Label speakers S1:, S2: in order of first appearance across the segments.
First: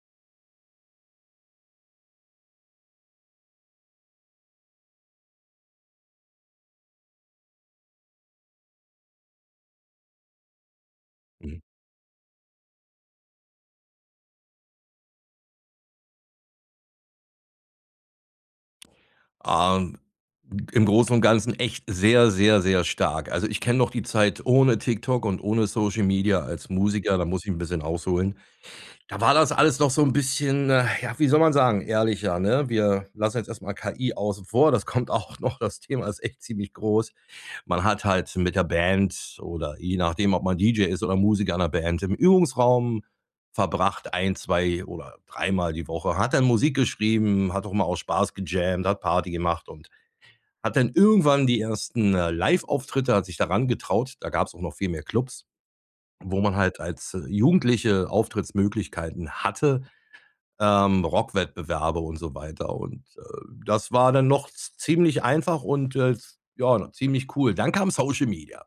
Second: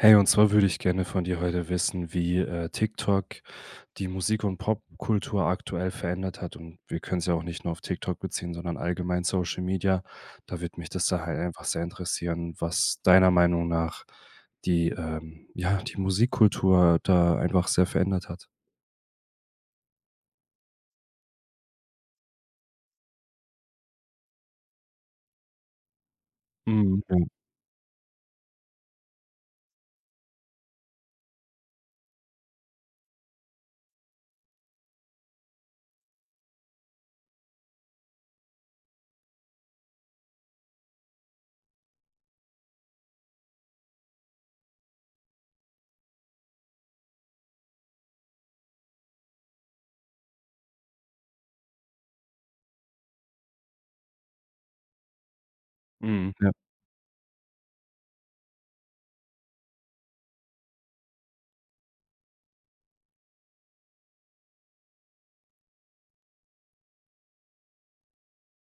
S1: Hey, und zwar würde ich gerne von dir heute wissen, wie, äh, TikTok die Musik und Popkultur aktuell verändert hat. Und wir können es ja auch nicht nur auf TikTok beziehen, sondern allgemein Social Media. Da würde mich das da halt
S2: Mhm.
S1: einfach sehr interessieren, was deiner Meinung nach die, ähm, ja, die Musikkultur da einfach sehr verändert hat.
S2: Ähm, g im Großen und Ganzen echt sehr, sehr, sehr stark. Also, ich kenne noch die Zeit ohne TikTok und ohne Social Media als
S1: Mhm.
S2: Musiker, da
S1: Ja.
S2: muss ich 'n bisschen ausholen. Da war das alles doch so 'n bisschen, äh, ja, wie soll man sagen, ehrlicher, ne? Wir lassen jetzt erst mal KI außen vor, das kommt auch noch, das Thema ist echt ziemlich groß. Man hat halt mit der Band oder je nachdem, ob man DJ ist oder Musiker in 'ner Band, im Übungsraum verbracht, 1, 2 oder Mal die Woche, hat dann Musik geschrieben, hat auch mal aus Spaß gejammt, hat Party gemacht und hat dann irgendwann die 1., äh, Liveauftritte, hat sich daran getraut. Da gab's auch noch viel mehr Klubs,
S1: Mhm.
S2: wo
S1: Ja.
S2: man halt als Jugendliche Auftrittsmöglichkeiten hatte, ähm, Rockwettbewerbe und so weiter. Und, äh, das war dann noch z ziemlich einfach und, äh, s ja, ziemlich cool. Dann kam Social Media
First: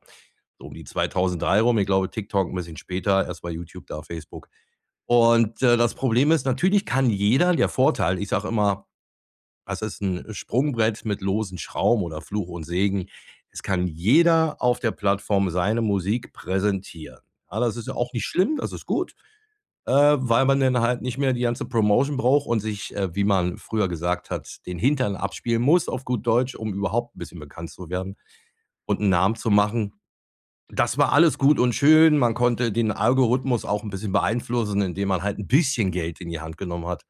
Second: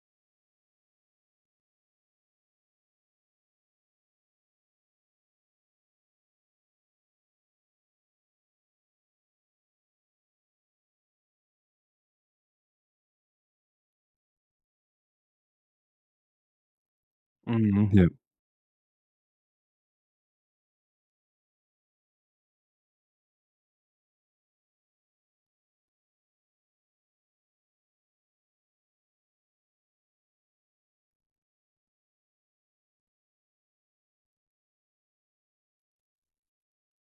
S2: so um die 2003 rum. Ich glaube, TikTok 'n bisschen später, erstmal YouTube, da Facebook. Und, äh, das Problem ist, natürlich kann jeder der Vorteil, ich sage immer, das ist 'n Sprungbrett mit losen Schrauben oder Fluch und Segen es kann jeder auf der Plattform seine Musik präsentieren. Ja, das ist
S1: Mhm.
S2: ja
S1: Ja.
S2: auch nicht schlimm, das ist gut, äh, weil man denn halt nicht mehr die ganze Promotion braucht und sich, äh, wie man früher gesagt hat, den Hintern abspielen muss, auf gut Deutsch, um überhaupt 'n bisschen bekannt zu werden und 'n Namen zu machen. Das war alles gut und schön. Man konnte den Algorithmus auch 'n bisschen beeinflussen, indem man halt 'n bisschen Geld in die Hand genommen hat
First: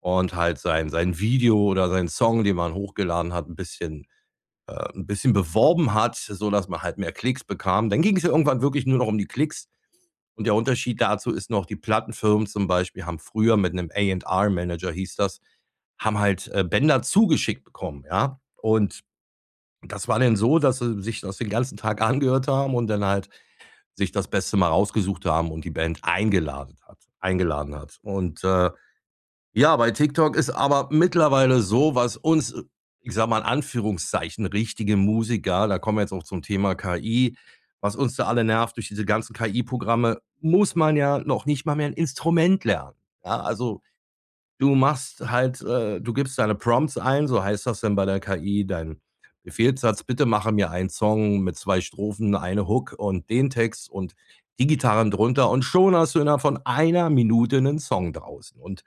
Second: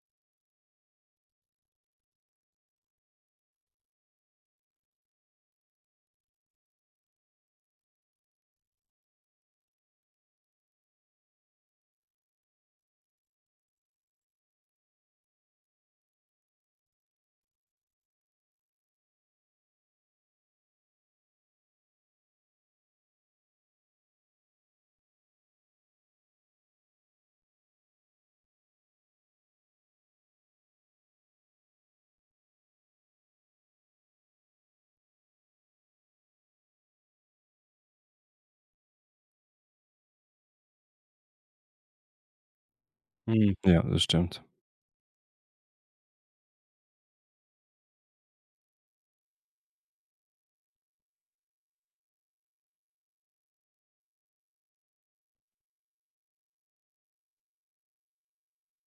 S2: und halt sein sein Video oder seinen Song, den man hochgeladen hat, 'n bisschen, äh, 'n bisschen beworben hat, sodass man halt mehr Klicks bekam. Dann ging's ja irgendwann wirklich nur noch um die Klicks. Und der Unterschied dazu ist noch, die Plattenfirmen zum Beispiel haben früher mit 'nem A&R Manager hieß das haben halt, äh, Bänder zugeschickt bekommen, ja? Und das war denn so, dass sie sich das den ganzen Tag angehört haben und dann halt sich das Beste mal rausgesucht haben und die Band eingeladen hat eingeladen hat. Und, äh, ja, bei TikTok ist aber mittlerweile so, was uns, ich sage mal, in Anführungszeichen, richtige Musiker da kommen wir jetzt auch zum Thema KI was uns da alle nervt, durch diese ganzen KI-Programme muss man ja noch nicht mal mehr 'n Instrument lernen. Ja,
S1: Mhm. Ja,
S2: also
S1: das stimmt.
S2: du machst halt äh, du gibst deine Prompts ein, so heißt das dann bei der KI, dein Befehlssatz. „Bitte mache mir einen Song mit 2 Strophen, 1 Hook und den Text und die Gitarren drunter." und schon hast du innerhalb von 1 Minute 'nen Song draußen und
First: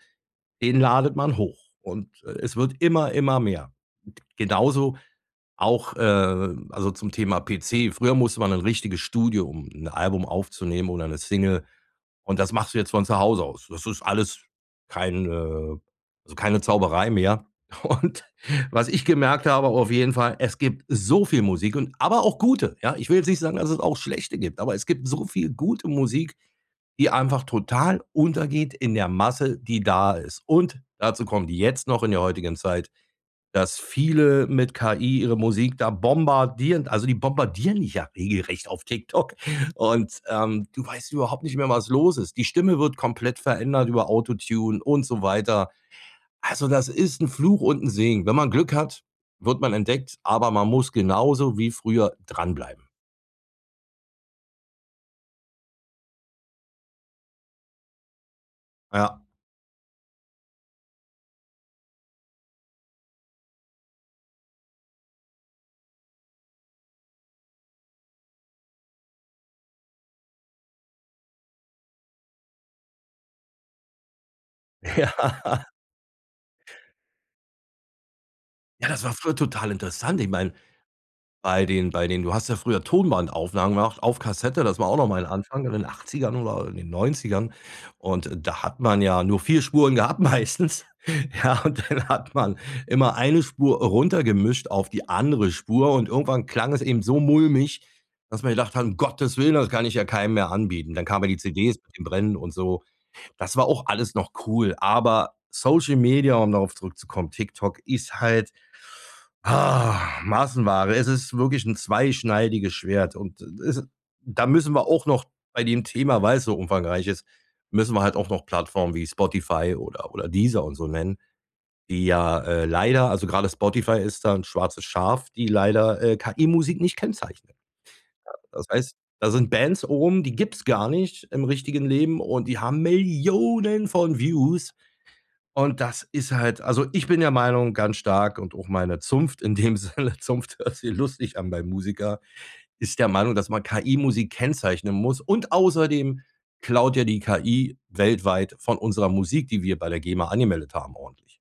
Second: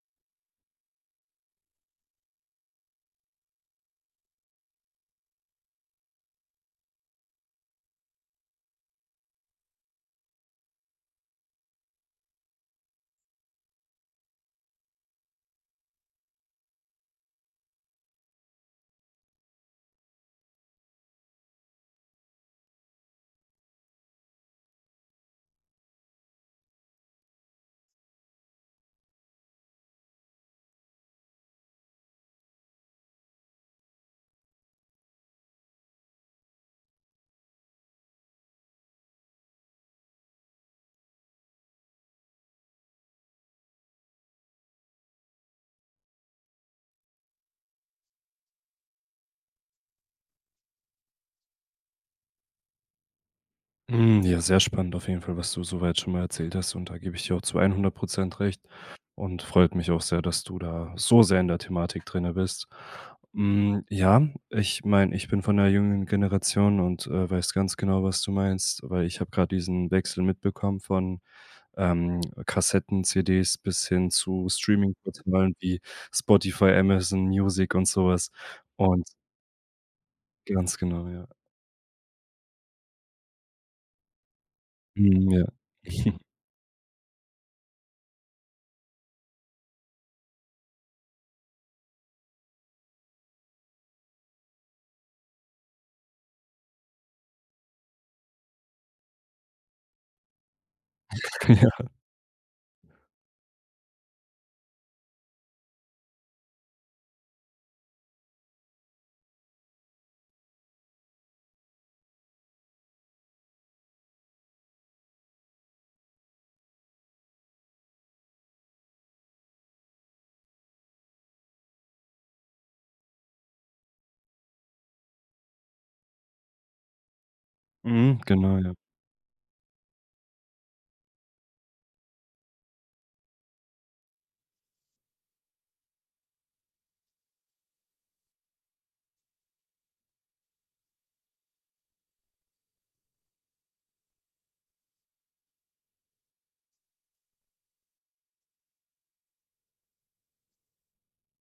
S2: den ladet man hoch und, äh, es wird immer, immer mehr. Genauso auch, äh also zum Thema PC. Früher musste man in 'n richtiges Studio, um 'n Album aufzunehmen oder 'ne Single, und das machst du jetzt von zu Hause aus. Das ist alles kein, äh also keine Zauberei mehr. Und was ich gemerkt habe auf jeden Fall, es gibt so viel Musik und aber auch gute, ja? Ich will jetzt nicht sagen, dass es auch schlechte gibt, aber es gibt so viel gute Musik, die einfach total untergeht in der Masse, die da ist. Und dazu kommt jetzt noch in der heutigen Zeit, dass viele mit KI ihre Musik da bombardieren. Also, die bombardieren dich ja regelrecht auf TikTok und, ähm, du weißt überhaupt nicht mehr, was los ist. Die Stimme wird komplett verändert über „AutoTune“ und so weiter. Also, das ist 'n Fluch und 'n Segen. Wenn man Glück hat, wird man entdeckt, aber man muss genauso wie früher dranbleiben.
S1: Mhm, ja, sehr spannend auf jeden Fall, was du so weit schon mal erzählt hast. Und da gebe ich dir auch zu 100 % recht
S2: Ja.
S1: und freut mich auch sehr, dass du da so sehr in der Thematik drinnen bist. Hm, ja, ich meine, ich bin von 'ner jüngeren Generation und, äh, weiß ganz genau, was du meinst. Weil ich habe grad diesen Wechsel mitbekommen von, ähm, Kassetten, CDs bis hin zu Streaming-Portalen
S2: Ja.
S1: wie Spotify, Amazon Music und so was.
S2: Ja, das
S1: Und
S2: war früher total interessant. Ich meine,
S1: Ganz genau, ja.
S2: bei den bei den du hast ja früher Tonbandaufnahmen gemacht auf Kassette, das war auch noch mal 'n
S1: Mhm, ja.
S2: Anfang in den 80ern oder in den 90ern. Und da hat man ja nur 4 Spuren gehabt meistens, ja, und dann hat man immer eine Spur runtergemischt auf die andere Spur und irgendwann klang es eben so mulmig, dass man gedacht hat: „Um Gottes Willen, das kann ich ja keinem mehr anbieten.“ Dann kamen ja die
S1: Ja.
S2: CDs mit dem Brennen und so. Das war auch alles noch cool. Aber Social Media, um darauf zurückzukommen, TikTok, ist halt, ah, Massenware. Es ist wirklich 'n zweischneidiges Schwert und, äh, ist, äh da müssen wir auch noch bei dem Thema- weil's so umfangreich ist- müssen wir halt auch noch Plattformen wie Spotify oder oder Deezer und so nennen, die ja, äh, leider also gerade Spotify ist da 'n schwarzes Schaf, die leider, äh, KI-Musik nicht kennzeichnen.
S1: Mhm, genau,
S2: Das
S1: ja.
S2: heißt, da sind Bands oben, die gibt's gar nicht im richtigen Leben und die haben Millionen von Views. Und das ist halt also ich bin der Meinung ganz stark und auch meine Zunft in dem Sinne, Zunft hört sich lustig an beim Musiker, ist der Meinung, dass man KI-Musik kennzeichnen muss. Und außerdem klaut ja die KI weltweit von unserer Musik, die wir bei der GEMA angemeldet haben, ordentlich.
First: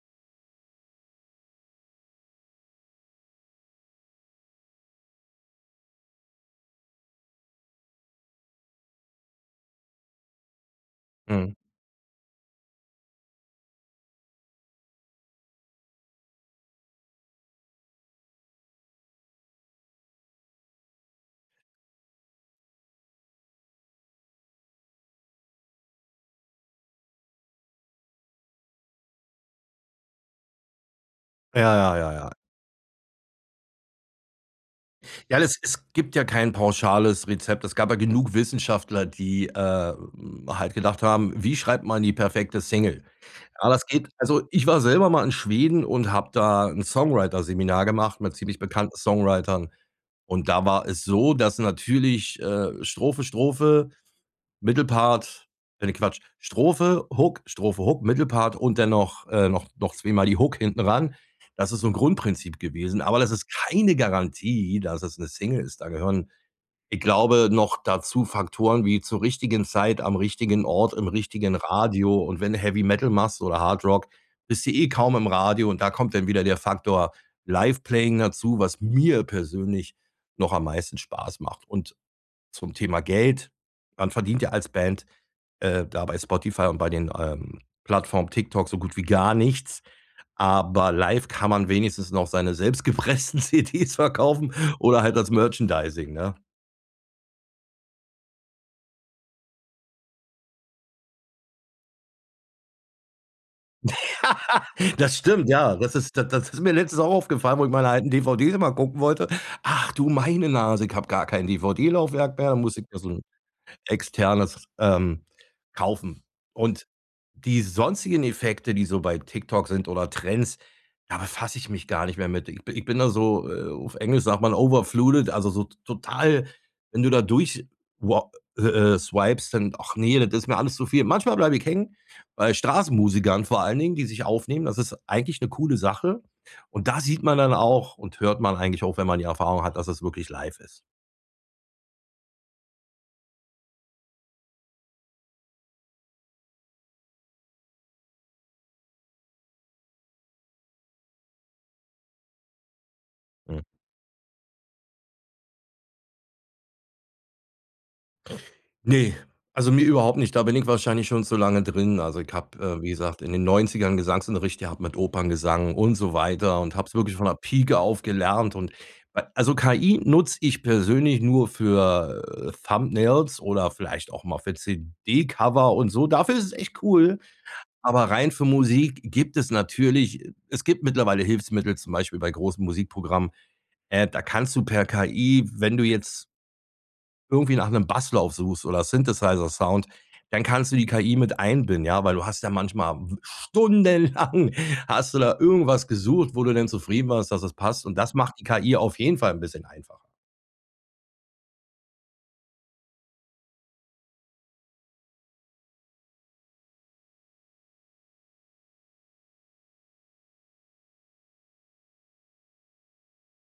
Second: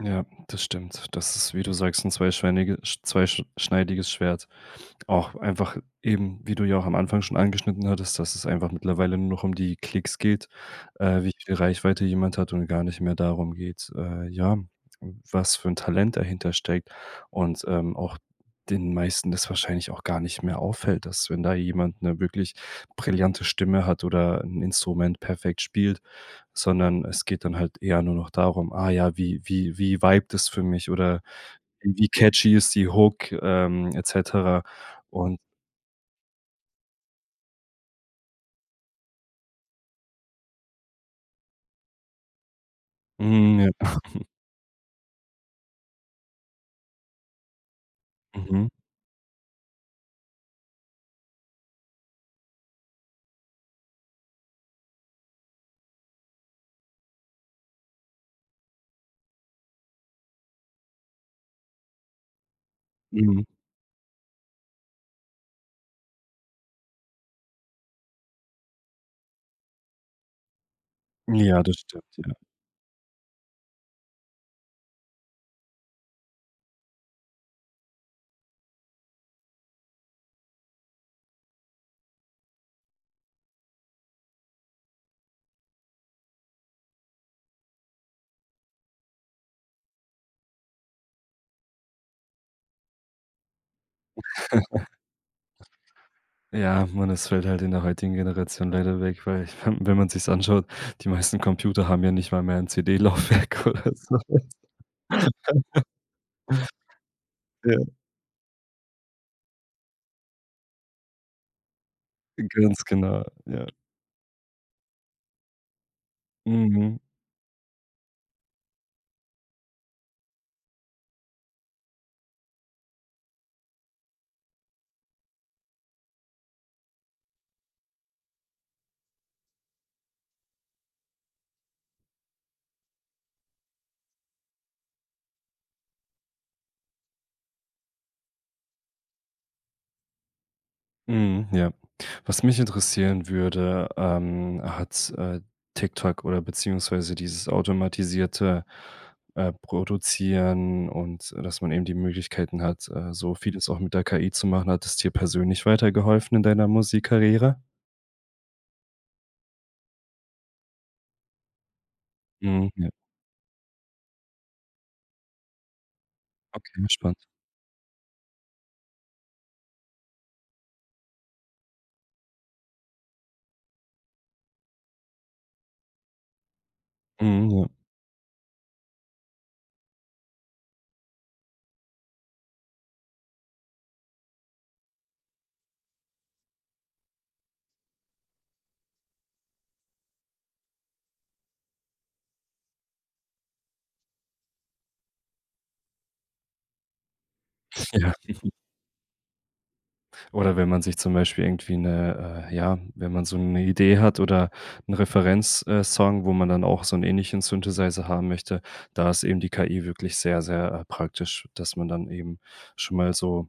S1: Ja, das stimmt. Das ist, wie du sagst, 'n zweischweinige Sch zweisch schneidiges Schwert auch einfach eben, wie du ja auch am Anfang schon angeschnitten hattest, dass es einfach mittlerweile nur noch um die Klicks geht, äh, wie
S2: Mhm.
S1: viel Reichweite jemand hat und gar nicht mehr darum geht, äh, ja, was für 'n Talent dahinter steckt und, ähm, auch den meisten das wahrscheinlich auch gar nicht mehr auffällt, dass wenn da jemand 'ne wirklich brillante Stimme hat oder 'n Instrument perfekt spielt, sondern es geht dann halt eher nur noch darum, ah ja, wie wie wie vibet es für mich oder
S2: Ja, ja,
S1: wie
S2: ja, ja.
S1: catchy ist die Hook, ähm, et cetera. Un
S2: Ja, es es gibt ja kein pauschales Rezept. Es gab ja genug Wissenschaftler, die, äh, hm, halt gedacht haben: „Wie schreibt man die perfekte Single?“
S1: Mhm.
S2: Ja, das geht, also ich war selber mal in Schweden und habe da 'n Songwriter Seminar gemacht mit ziemlich
S1: Mhm.
S2: bekannten Songwritern und da war es so, dass natürlich, äh, Strophe, Strophe, Mittelpart äh, ne, Quatsch, Strophe, Hook, Strophe, Hook, Mittelpart und dann noch, äh, noch noch zweimal die Hook hinten ran. Das ist so 'n Grundprinzip gewesen, aber das
S1: Mhm.
S2: ist keine Garantie, dass es 'ne Single ist. Da gehören, ich glaube, noch dazu Faktoren wie zur richtigen Zeit am richtigen Ort im richtigen
S1: Ja, das stimmt.
S2: Radio
S1: Ja.
S2: und wenn du Heavy Metal machst oder Hard Rock, bist du eh kaum im Radio und da kommt dann wieder der Faktor Live playing dazu, was mir persönlich noch am meisten Spaß macht. Und, zum Thema Geld, man verdient ja als Band, äh, da bei Spotify und bei den, ähm, Plattformen TikTok so gut wie gar nichts, aber live kann man wenigstens noch seine selbst gepressten CDs verkaufen oder halt das Merchandising, ne?
S1: Ja, man das fällt halt in der heutigen Generation leider weg, weil wenn man sich's anschaut, die meisten Computer haben ja nicht mal mehr 'n CD Laufwerk oder so was.
S2: Das stimmt, ja. Das ist das das ist mir letztens auch aufgefallen, wo ich
S1: Ja.
S2: meine alten DVDs einmal gucken wollte. Ach, du, meine Nase, ich habe gar kein DVD Laufwerk mehr. Muss ich
S1: Ganz
S2: da so 'n
S1: genau. Ja.
S2: Externes, ähm, kaufen. Und
S1: Mhm.
S2: die sonstigen Effekte, die so bei TikTok sind oder Trends, da befasse ich mich gar nicht mehr mit. Ich bi ich bin da so, äh, auf Englisch sagt man, overflooded, also so total, wenn du da durch wa äh äh, swipst dann ach ne, das ist mir alles zu viel. Manchmal bleibe ich hängen bei Straßenmusikern vor allen Dingen, die sich aufnehmen. Das ist eigentlich 'ne coole Sache. Und da sieht man dann auch und hört man eigentlich auch, wenn man die Erfahrung hat, dass es wirklich live ist.
S1: Mhm. Ja. Was mich interessieren würde, ähm, hat, äh, TikTok oder beziehungsweise dieses automatisierte, äh, Produzieren und, dass man eben die Möglichkeiten hat, äh, so
S2: Hm.
S1: vieles auch mit der KI zu machen, hat es dir persönlich weitergeholfen in deiner Musikkarriere?
S2: Ne, also mir überhaupt nicht, da bin ich wahrscheinlich schon zu lange drin. Also ich
S1: Mhm,
S2: habe,
S1: ja.
S2: wie gesagt, in den 90ern Gesangsunterricht gehabt mit Operngesang und so weiter und
S1: Okay,
S2: habe es wirklich
S1: spannend.
S2: von der Pieke auf gelernt. Und weil also KI nutze ich persönlich nur für, äh, Thumbnails oder vielleicht auch mal für CD-Cover und so. Dafür ist es echt cool.
S1: Mhm, ja.
S2: Aber rein für Musik gibt es natürlich es gibt mittlerweile Hilfsmittel, zum Beispiel bei großen Musikprogrammen. Äh, da kannst du per KI, wenn du jetzt irgendwie nach 'nem Basslauf suchst oder Synthesizer-Sound, dann kannst du die KI mit einbinden, ja. Weil du hast ja manchmal w stundenlang hast du da irgendwas gesucht, wo du denn zufrieden warst, dass es passt und
S1: Ja
S2: das macht die KI auf jeden Fall 'n bisschen einfacher.
S1: Oder wenn man sich zum Beispiel irgendwie 'ne äh, ja, wenn man so 'ne Idee hat oder 'n Referenz, äh, Song, wo man dann auch so 'n ähnlichen Synthesizer haben möchte, da ist eben die KI wirklich sehr, sehr, äh, praktisch, dass man dann eben schon mal so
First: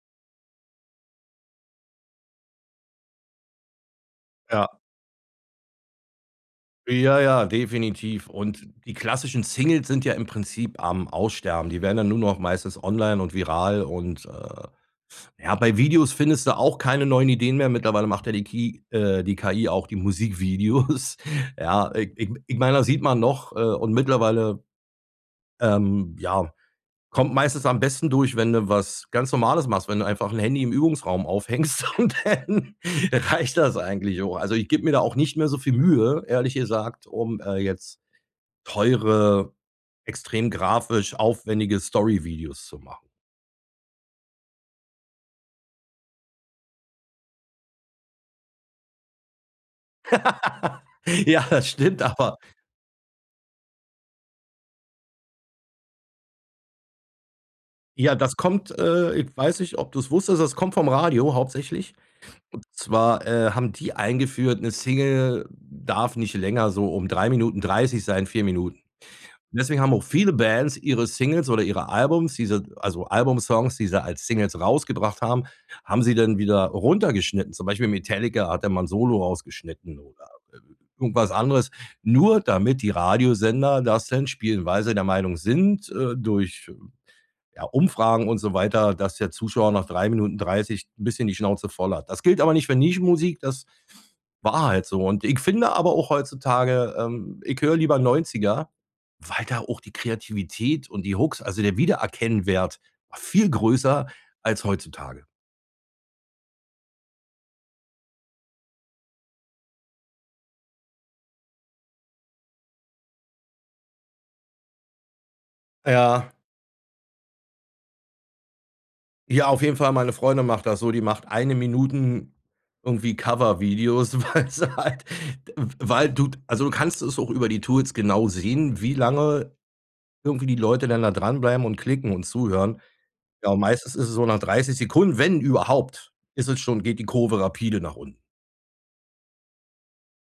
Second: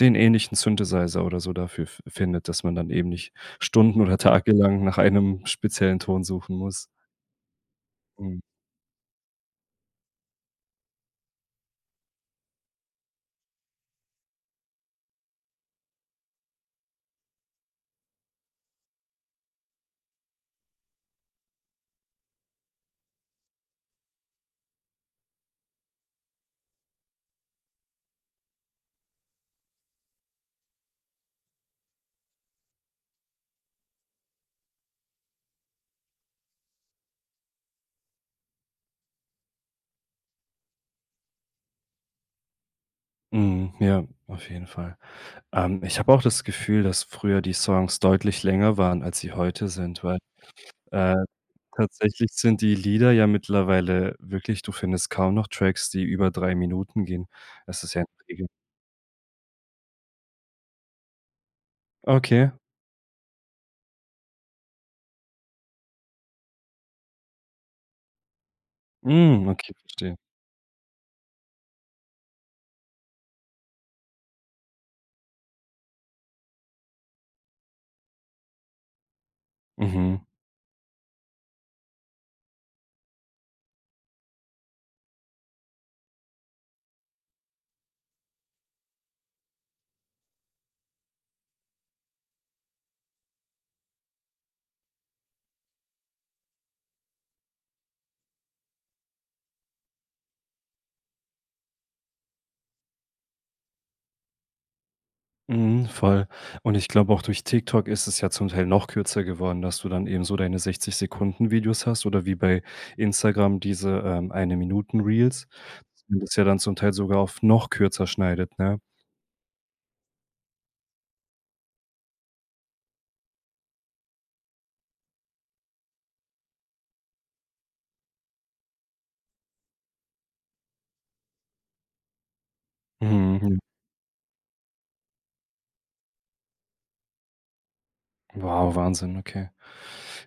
S1: den ähnlichen Synthesizer oder so dafür fi findet, dass man dann eben nicht stunden oder
S2: Ja.
S1: tagelang nach einem speziellen Ton suchen muss.
S2: Ja, ja, definitiv.
S1: Mhm.
S2: Und die klassischen Singles sind ja im Prinzip am Aussterben. Die werden dann nur noch meistens online und viral und, äh ja, bei Videos findest du auch keine neuen Ideen mehr. Mittlerweile macht ja die Ki äh, die KI auch die Musikvideos. Ja, ich ich ich meine, das sieht man noch äh, und mittlerweile, ähm, ja, kommt meistens am besten durch, wenn du was ganz Normales machst, wenn du einfach 'n Handy im Übungsraum aufhängst und dann reicht das eigentlich auch. Also ich gebe mir da auch nicht mehr so viel Mühe, ehrlich gesagt, um, äh, jetzt teure, extrem grafisch aufwendige Story-Videos zu machen.
S1: Mhm, ja, auf jeden Fall. Ähm, ich habe auch das Gefühl, dass früher die Songs deutlich länger waren, als sie heute sind, weil, äh,
S2: Ja, das stimmt
S1: tatsächlich
S2: aber.
S1: sind die Lieder ja mittlerweile wirklich, du findest kaum noch Tracks, die über 3 Minuten gehen. Es ist ja 'n
S2: Ja, das
S1: [unintelligible]
S2: kommt, äh, ich weiß nicht, ob du's wusstest das kommt vom Radio hauptsächlich.
S1: Okay.
S2: Und zwar, äh, haben die eingeführt, 'ne Single darf nicht länger so um 3 Minuten 30 sein, 4 Minuten.
S1: Mhm,
S2: Und
S1: okay,
S2: deswegen haben auch
S1: verstehe.
S2: viele Bands ihre Singles oder ihre Albums, diese also Album-Songs, die sie als Singles rausgebracht haben, haben sie dann wieder runtergeschnitten. Zum Beispiel Metallica hat da mal 'n Solo rausgeschnitten,
S1: Mhm.
S2: oder irgendwas anderes, nur damit die Radiosender das denn spielen, weil sie der Meinung sind, äh, durch, ja, Umfragen und so weiter, dass der Zuschauer nach 3 Minuten 30 'n bisschen die Schnauze voll hat. Das gilt aber nicht für Nischen-Musik, das war halt so. Und ich finde aber auch heutzutage ähm, ich höre lieber 90er, weil da auch die Kreativität und die Hooks also der Wiedererkennungswert war viel größer als heutzutage.
S1: Mhm, voll. Und ich glaube, auch durch TikTok ist es ja zum Teil noch kürzer geworden, dass du dann eben so deine 60-Sekunden-Videos hast oder wie bei Instagram diese, ähm, Eine-Minuten-Reels, und
S2: Ja.
S1: das ja dann zum Teil sogar auf noch kürzer schneidet, ne?
S2: Ja, auf jeden Fall, meine Freundin macht das so, die macht Eine-Minuten irgendwie Cover-Videos, weil sie halt, d w weil du Also du kannst es auch über die Tools genau sehen, wie lange irgendwie die Leute dann da dranbleiben und klicken und zuhören.
S1: Mhm,
S2: Ja, und
S1: j
S2: meistens ist es so nach 30 Sekunden, wenn überhaupt ist es schon geht die Kurve rapide nach unten.
S1: Wow, Wahnsinn, okay.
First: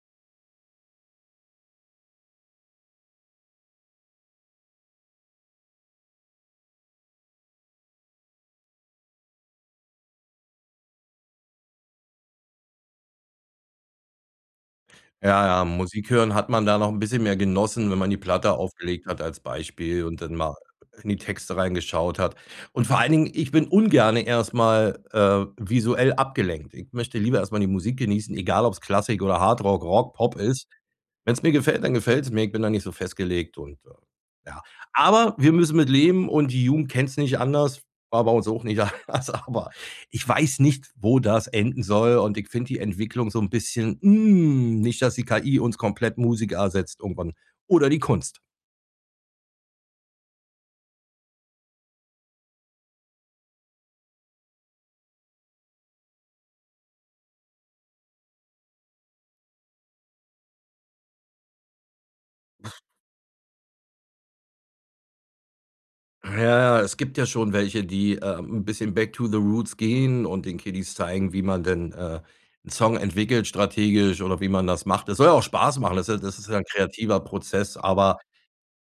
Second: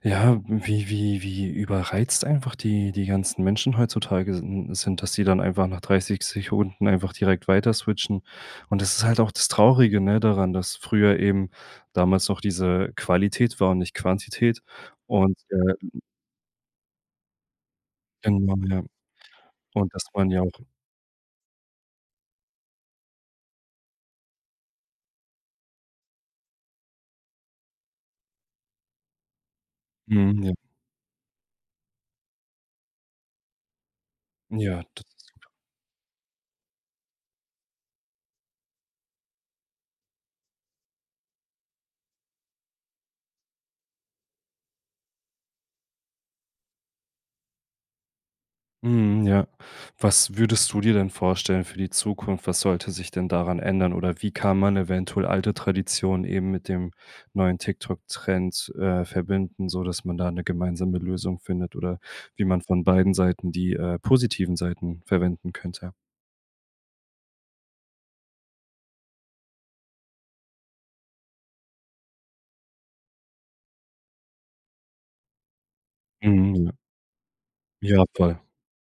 S1: Ja, wie wie wie überreizt einfach die die ganzen Menschen heutzutage sin sind, dass die dann einfach nach 30 Sekunden einfach direkt weiter switchen. Und das ist halt auch das traurige, ne, daran, dass früher eben damals noch diese Qualität war und nicht Quantität. Und,
S2: Ja, ja,
S1: äh [unintelligible]
S2: Musik hören hat man da noch 'n bisschen mehr genossen, wenn man die Platte
S1: Genau, ja.
S2: aufgelegt hat als
S1: Und
S2: Beispiel
S1: das
S2: und
S1: waren
S2: dann
S1: ja auch
S2: mal in die Texte reingeschaut hat. Und vor allen Dingen ich bin ungerne erst mal, äh, visuell abgelenkt. Ich möchte lieber erst mal die Musik genießen, egal ob's Klassik oder Hardrock, Rock, Pop
S1: Mhm, ja.
S2: ist. Wenn's mir gefällt, dann gefällt's mir. Ich bin da nicht so festgelegt und, äh, ja.
S1: Ja. Das ist
S2: Aber
S1: [unintelligible]
S2: wir müssen mit leben und die Jugend kennt's nicht anders, war bei uns auch nicht anders. Aber ich weiß nicht, wo das enden soll und ich finde die Entwicklung so 'n bisschen, hm Nicht, dass die KI uns komplett Musik ersetzt irgendwann oder die Kunst.
S1: Mhm, ja. Was würdest du dir denn vorstellen für die Zukunft? Was sollte sich denn daran ändern? Oder wie kann man eventuell alte Traditionen eben mit dem neuen TikTok Trend, äh, verbinden, sodass man da 'ne gemeinsame Lösung findet oder wie man von beiden Seiten die, äh, positiven Seiten verwenden könnte?
S2: Ja, ja, es gibt ja schon welche, die, äh, 'n bisschen back to the roots gehen und den Kiddies zeigen, wie man denn, äh, 'n Song entwickelt strategisch oder wie man das macht. Das soll ja auch Spaß machen, das ist das ist ja 'n
S1: Mhm.
S2: kreativer Prozess,
S1: Ja,
S2: aber
S1: voll.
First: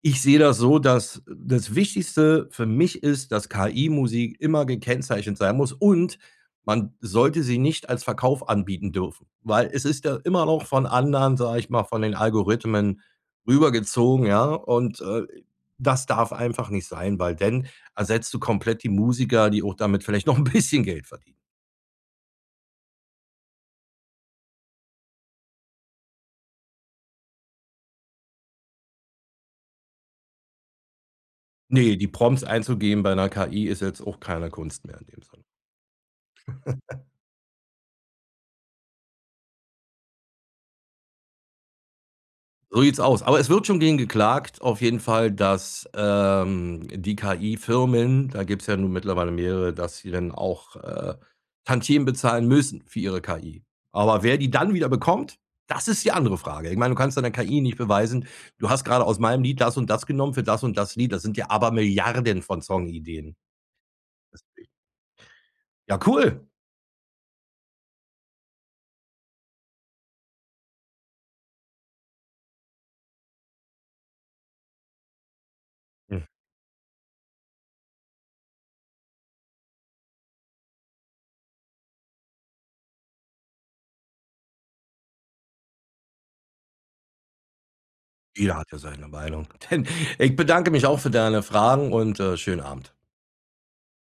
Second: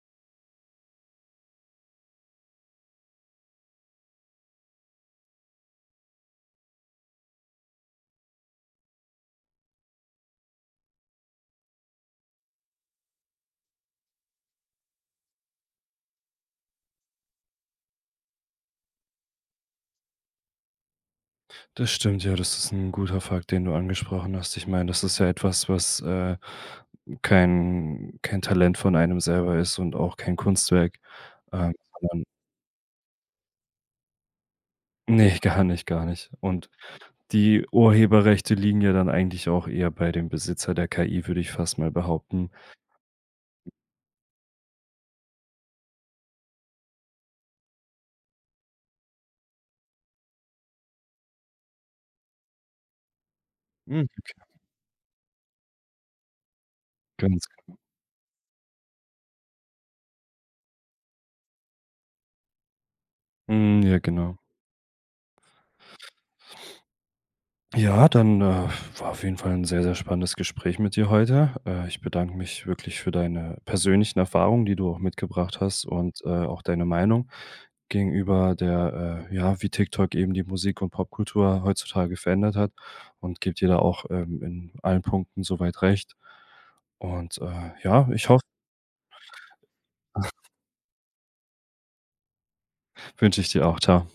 S2: ich sehe das so, das das Wichtigste für mich ist, dass KI Musik immer gekennzeichnet sein muss und man sollte sie nicht als Verkauf anbieten dürfen. Weil es ist ja immer noch von anderen, sage ich mal, von den Algorithmen rüber gezogen, ja? Und, äh, das darf einfach nicht sein, weil dann ersetzt du komplett die Musiker, die auch damit vielleicht noch 'n bisschen Geld verdienen.
S1: Das stimmt. Ja, das ist 'n guter Fakt, den du angesprochen hast. Ich meine, das ist ja etwas, was, äh, kein kein Talent von einem selber ist und auch kein Kunstwerk, äh,
S2: Ne, die
S1: sondern
S2: Prompts einzugeben bei 'ner KI ist jetzt auch keine Kunst mehr in dem
S1: Ne,
S2: Sinne.
S1: gar nicht, gar nicht. Und die Urheberrechte liegen ja dann eigentlich auch eher bei dem Besitzer der KI, würde ich fast mal behaupten.
S2: So sieht's aus. Aber es wird schon gegen geklagt auf jeden Fall, dass, ähm, die KI-Firmen da gibt's ja nun mittlerweile mehrere, dass sie dann auch, äh, Tantiemen bezahlen müssen für ihre KI.
S1: Mhm,
S2: Aber
S1: okay.
S2: wer die dann wieder bekommt, das ist die andere Frage. Ich meine, du kannst deine
S1: Ganz
S2: KI
S1: genau.
S2: nicht beweisen, du hast gerade aus meinem Lied das und das genommen für das und das Lied. Das sind ja Abermilliarden von Song-Ideen.
S1: Mhm, ja, genau.
S2: [unintelligible] Ja, cool.
S1: Ja, dann, äh, war auf jeden Fall 'n sehr, sehr spannendes Gespräch mit dir heute. Äh, ich bedanke mich wirklich für deine persönlichen Erfahrungen, die du auch mitgebracht hast und, äh, auch deine Meinung gegenüber der äh, ja, wie TikTok eben die Musik und Popkultur heutzutage verändert hat. Und gebe dir da auch, ähm, in allen Punkten so weit recht. Und, äh, ja, ich hoffe
S2: Jeder hat ja seine Meinung. Dann, ich bedanke mich auch für deine Fragen und, äh, schönen Abend.
S1: Wünsche ich dir auch. Tschau.